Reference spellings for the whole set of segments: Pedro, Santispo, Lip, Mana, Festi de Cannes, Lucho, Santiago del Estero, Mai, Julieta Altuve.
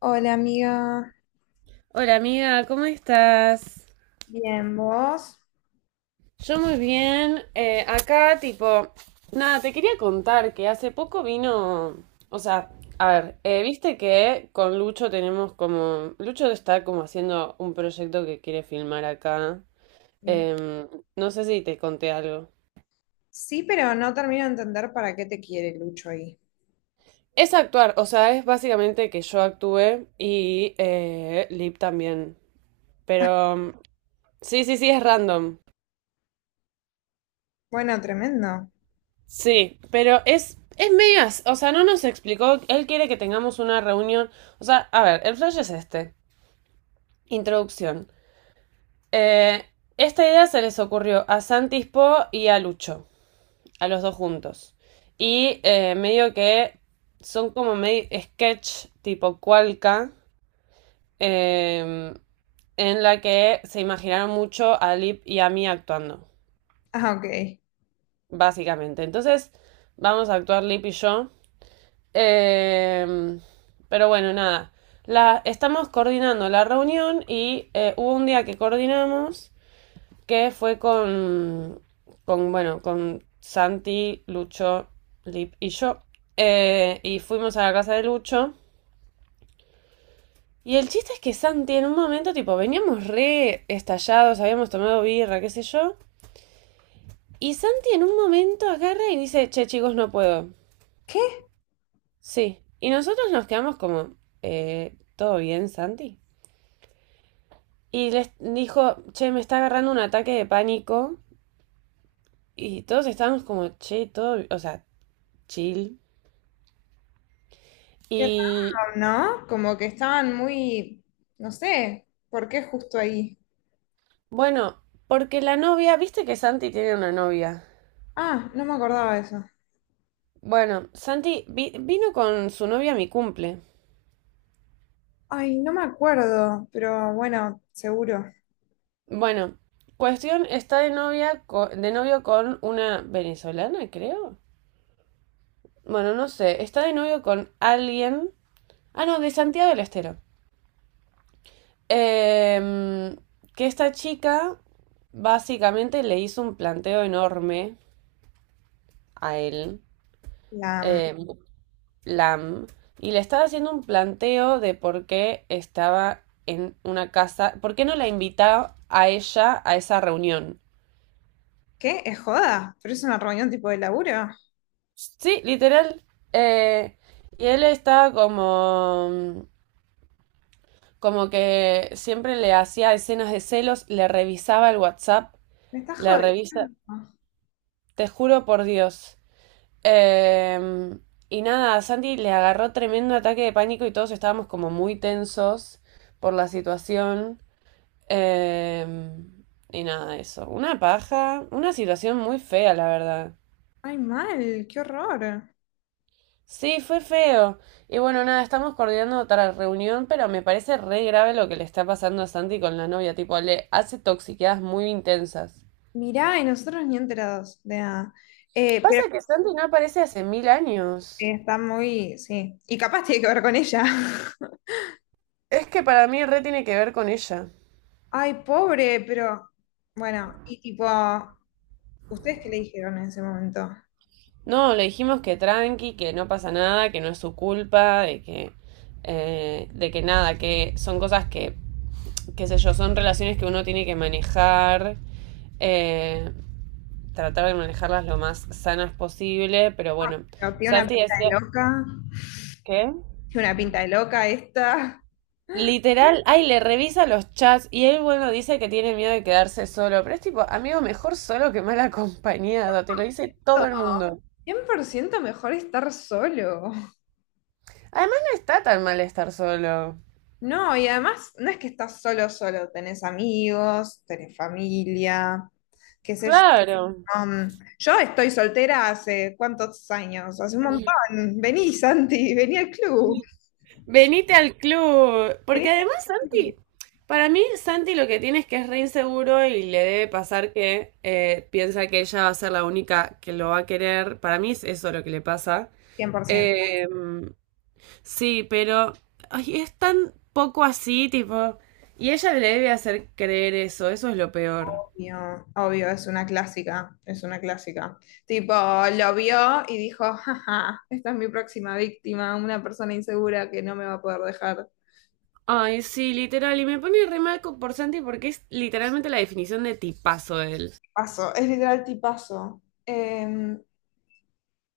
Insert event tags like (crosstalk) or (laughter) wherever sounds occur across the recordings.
Hola amiga. Hola amiga, ¿cómo estás? Bien, vos. Yo muy bien. Acá, tipo, nada, te quería contar que hace poco vino, o sea, a ver, viste que con Lucho tenemos como, Lucho está como haciendo un proyecto que quiere filmar acá. Sí. Em, no sé si te conté algo. Sí, pero no termino de entender para qué te quiere Lucho ahí. Es actuar, o sea, es básicamente que yo actúe y Lip también. Pero sí, sí, sí, es random. Bueno, tremendo. Sí, pero es medio, o sea, no nos explicó, él quiere que tengamos una reunión, o sea, a ver, el flash es este, introducción. Eh, esta idea se les ocurrió a Santispo y a Lucho, a los dos juntos. Y medio que son como medio sketch tipo Cualca, eh, en la que se imaginaron mucho a Lip y a mí actuando, Ah, ok. básicamente. Entonces, vamos a actuar Lip y yo. Eh, pero bueno, nada. Estamos coordinando la reunión y hubo un día que coordinamos que fue con bueno, con Santi, Lucho, Lip y yo. Y fuimos a la casa de Lucho. Y el chiste es que Santi en un momento, tipo, veníamos re estallados, habíamos tomado birra, qué sé yo. Y Santi en un momento agarra y dice, che chicos, no puedo. ¿Qué? Sí. Y nosotros nos quedamos como, ¿todo bien, Santi? Y les dijo, che, me está agarrando un ataque de pánico. Y todos estábamos como, che, todo, o sea, chill. Qué raro, Y ¿no? Como que estaban muy, no sé, ¿por qué justo ahí? bueno, porque la novia, viste que Santi tiene una novia. Ah, no me acordaba de eso. Bueno, vino con su novia a mi cumple. Ay, no me acuerdo, pero bueno, seguro. Bueno, cuestión está de novia co- de novio con una venezolana, creo. Bueno, no sé, está de novio con alguien. Ah, no, de Santiago del Estero. Em, que esta chica básicamente le hizo un planteo enorme a él, La, em, Lam, y le estaba haciendo un planteo de por qué estaba en una casa, por qué no la invitaba a ella a esa reunión. ¿qué? ¿Es joda? ¿Pero es una reunión tipo de laburo? Sí, literal. Eh, y él estaba como, como que siempre le hacía escenas de celos, le revisaba el WhatsApp, Me estás le jodiendo. revisa, te juro por Dios. Eh, y nada, a Santi le agarró tremendo ataque de pánico y todos estábamos como muy tensos por la situación. Eh, y nada, eso. Una paja, una situación muy fea, la verdad. Ay, mal, qué horror. Sí, fue feo. Y bueno, nada, estamos coordinando otra reunión, pero me parece re grave lo que le está pasando a Santi con la novia. Tipo, le hace toxiqueadas muy intensas. Mirá, y nosotros ni enterados de nada. Pero Pasa que Santi no aparece hace mil años. Está muy, sí. Y capaz tiene que ver con ella. (laughs) Es que para mí re tiene que ver con ella. Ay, pobre, pero bueno, y tipo, ¿ustedes qué le dijeron en ese momento? No, le dijimos que tranqui, que no pasa nada, que no es su culpa, de que nada, que son cosas que, qué sé yo, son relaciones que uno tiene que manejar, eh, tratar de manejarlas lo más sanas posible, pero bueno, Pero tiene una Santi pinta decía de loca, que... tiene una pinta de loca esta. Literal, ay, le revisa los chats y él, bueno, dice que tiene miedo de quedarse solo, pero es tipo, amigo, mejor solo que mal acompañado, te lo dice No, todo el mundo. 100% mejor estar solo. Además, no está tan mal estar solo. No, y además no es que estás solo, solo, tenés amigos, tenés familia, qué sé yo. Claro. Um, yo estoy soltera hace cuántos años, hace un montón. Vení, Santi, vení al club. Venite al club. Vení. Porque además Santi, para mí Santi lo que tiene es que es re inseguro y le debe pasar que piensa que ella va a ser la única que lo va a querer. Para mí es eso lo que le pasa. 100%. Eh, sí, pero ay, es tan poco así, tipo. Y ella le debe hacer creer eso, eso es lo peor. Obvio, obvio, es una clásica, es una clásica. Tipo, lo vio y dijo, jaja, esta es mi próxima víctima, una persona insegura que no me va a poder dejar. Ay, sí, literal. Y me pone por Santi porque es literalmente la definición de tipazo él. Paso, es literal tipazo. Eh,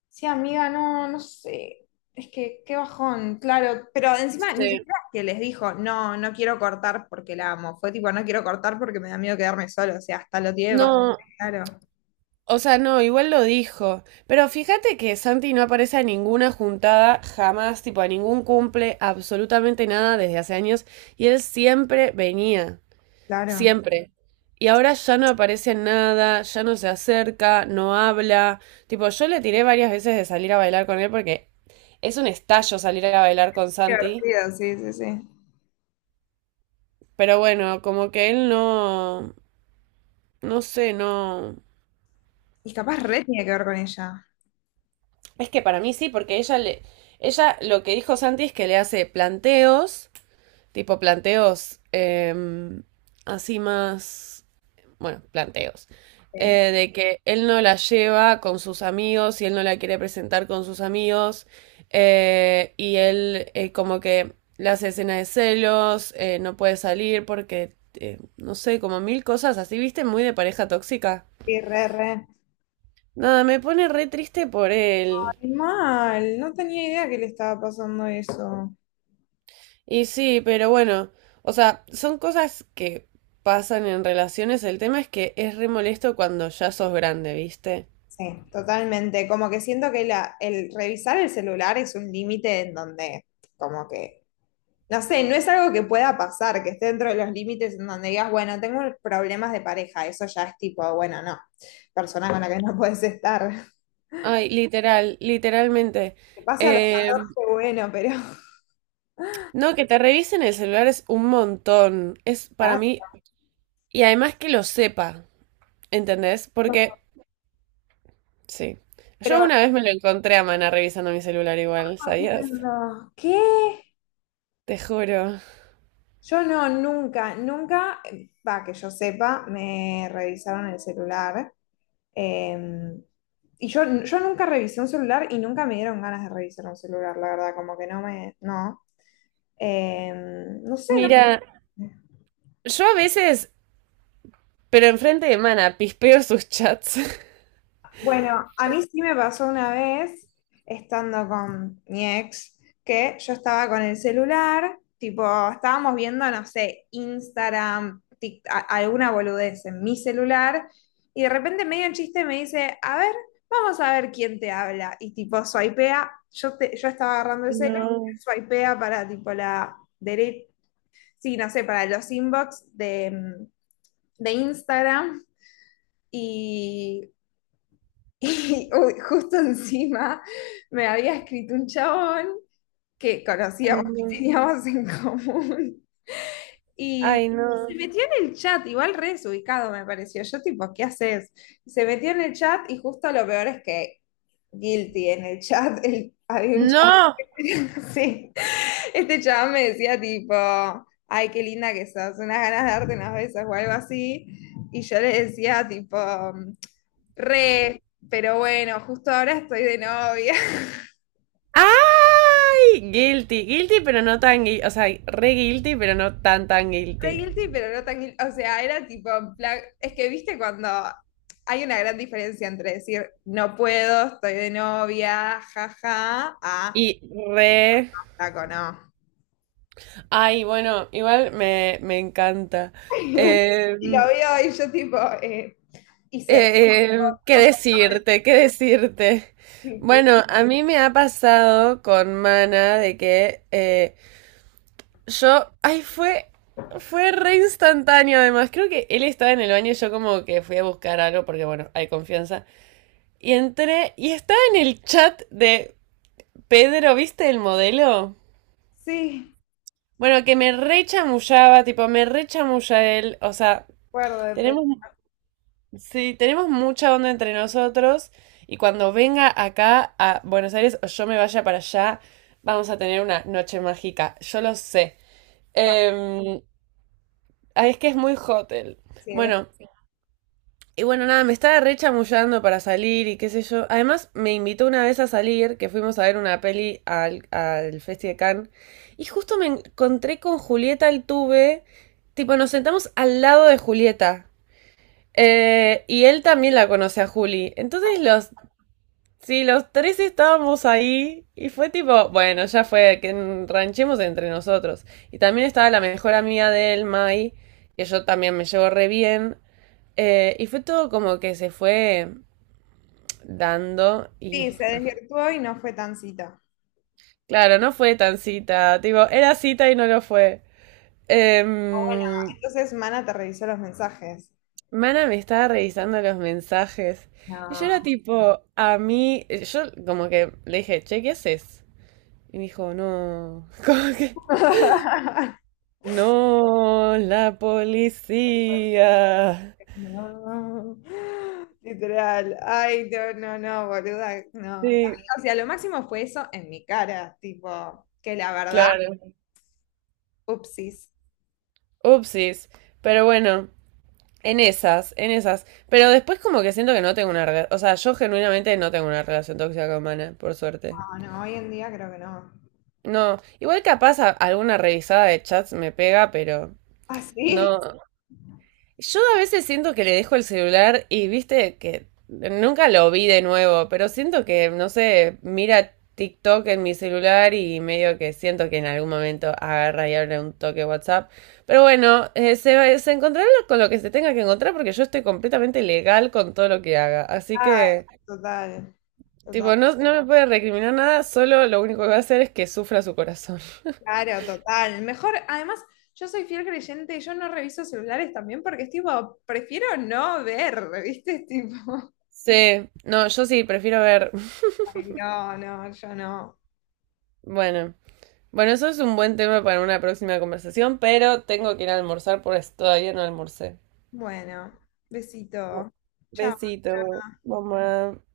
Sí, amiga, no, no sé. Es que qué bajón, claro. Pero encima ni Sí. siquiera es que les dijo, no, no quiero cortar porque la amo. Fue tipo, no quiero cortar porque me da miedo quedarme solo. O sea, hasta lo tiene bastante No, claro, o sea, no, igual lo dijo. Pero fíjate que Santi no aparece a ninguna juntada jamás, tipo a ningún cumple, absolutamente nada desde hace años. Y él siempre venía, claro. siempre. Y ahora ya no aparece en nada, ya no se acerca, no habla. Tipo, yo le tiré varias veces de salir a bailar con él porque es un estallo salir a bailar con Qué Santi. divertido, sí, sí, sí. Pero bueno, como que él no, no sé, no. Y capaz re tiene que ver con ella. Es que para mí sí, porque ella le. Ella lo que dijo Santi es que le hace planteos, tipo planteos así más. Bueno, planteos. Sí, Eh, de que él no la lleva con sus amigos y él no la quiere presentar con sus amigos. Y él como que le hace escena de celos, no puede salir porque, no sé, como mil cosas así, ¿viste? Muy de pareja tóxica. sí, re, re. Nada, me pone re triste por él. Ay, mal, no tenía idea que le estaba pasando eso. Y sí, pero bueno, o sea, son cosas que pasan en relaciones. El tema es que es re molesto cuando ya sos grande, ¿viste? Sí, totalmente. Como que siento que la, el revisar el celular es un límite en donde como que no sé, no es algo que pueda pasar, que esté dentro de los límites en donde digas, bueno, tengo problemas de pareja, eso ya es tipo, bueno, no, persona con la que no (laughs) puedes estar. Ay, literal, literalmente. Que pase a los Eh, 14, bueno, pero... no, que te revisen el celular es un montón. Es (laughs) para ah, mí. Y además que lo sepa, ¿entendés? no. Porque, sí. Yo Pero, una vez me lo encontré a Mana revisando mi celular igual, ¿sabías? jodiendo. ¿Qué? Te juro. Yo no, nunca, nunca, va, que yo sepa, me revisaron el celular. eh, yo nunca revisé un celular y nunca me dieron ganas de revisar un celular, la verdad, como que no me, no. Eh, no sé, no. Mira, yo a veces, pero enfrente de Mana, pispeo sus chats. (laughs) Bueno, a mí sí me pasó una vez, estando con mi ex, que yo estaba con el celular, tipo, estábamos viendo, no sé, Instagram, Tik- a- alguna boludez en mi celular, y de repente medio en chiste me dice, a ver, vamos a ver quién te habla. Y tipo, swipea, yo, te- yo estaba agarrando el celular, No. swipea para tipo la derecha, sí, no sé, para los inbox de, de Instagram. Y (laughs) y uy, justo encima me había escrito un chabón que Ay, conocíamos, que no. teníamos en común. Y Ay, no. se metió en el chat, igual re desubicado me pareció. Yo tipo, ¿qué haces? Se metió en el chat y justo lo peor es que guilty en el chat. El- había un ¡No! (laughs) sí, este chaval me decía tipo, ay, qué linda que sos, unas ganas de darte unas besos o algo así. Y yo le decía tipo, re, pero bueno, justo ahora estoy de novia. (laughs) ¡Ay! Guilty, guilty, pero no tan guilty. O sea, re guilty, pero no tan tan Re guilty. guilty, pero no tan guilty. O sea, era tipo, en plan- es que viste cuando hay una gran diferencia entre decir, no puedo, estoy de novia, jaja, a, Y re. taco, no. Ay, bueno, igual me, me encanta. (laughs) Eh, Y lo veo y yo tipo, eh, hice... ¿Qué decirte? ¿Qué decirte? Bueno, (laughs) a mí me ha pasado con Mana de que yo. Ay, fue. Fue re instantáneo, además. Creo que él estaba en el baño y yo como que fui a buscar algo porque, bueno, hay confianza. Y entré y estaba en el chat de Pedro, ¿viste el modelo? Sí, Bueno, que me rechamullaba, tipo, me rechamulla él. O sea, acuerdo, de- pe- tenemos, sí, tenemos mucha onda entre nosotros. Y cuando venga acá a Buenos Aires o yo me vaya para allá, vamos a tener una noche mágica. Yo lo sé. pa- Em, ah, es que es muy hotel. sí, de- Bueno, y bueno, nada, me estaba re chamullando para salir y qué sé yo. Además, me invitó una vez a salir, que fuimos a ver una peli al, al Festi de Cannes. Y justo me encontré con Julieta Altuve. Tipo, nos sentamos al lado de Julieta. Y él también la conoce a Juli. Entonces los, sí, los tres estábamos ahí y fue tipo, bueno, ya fue, que ranchemos entre nosotros. Y también estaba la mejor amiga de él, Mai, que yo también me llevo re bien. Y fue todo como que se fue dando y sí, se desvirtuó y no fue tan cita. claro, no fue tan cita, tipo, era cita y no lo fue. O bueno, Em, entonces Mana te revisó los mensajes. Mana me estaba revisando los mensajes y yo No. era tipo, a mí, yo como que le dije, che, ¿qué haces? Y me dijo, no, (laughs) como que, (laughs) no, la policía. No. Literal. Ay, no, no, no, boluda, no. Sí, O sea, lo máximo fue eso en mi cara, tipo, que la verdad, claro, upsis. upsis, pero bueno. En esas, en esas. Pero después como que siento que no tengo una relación. O sea, yo genuinamente no tengo una relación tóxica con Mana, por suerte. No, no, hoy en día creo que no. No. Igual capaz alguna revisada de chats me pega, pero ¿Ah, sí? no. Yo a veces siento que le dejo el celular y viste que nunca lo vi de nuevo, pero siento que, no sé, mira TikTok en mi celular y medio que siento que en algún momento agarra y abre un toque WhatsApp. Pero bueno, se, se encontrará con lo que se tenga que encontrar porque yo estoy completamente legal con todo lo que haga. Así Ah, que, total, tipo, total. no, no me puede recriminar nada, solo lo único que va a hacer es que sufra su corazón. (laughs) Claro, total. Mejor, además, yo soy fiel creyente y yo no reviso celulares también porque es tipo, prefiero no ver, (laughs) ¿viste? Es tipo, (laughs) Sí, no, yo sí, prefiero ver. (laughs) ay, no, no, yo no. Bueno. Bueno, eso es un buen tema para una próxima conversación, pero tengo que ir a almorzar porque todavía no almorcé. Bueno, besito. Chao. Besito, mamá.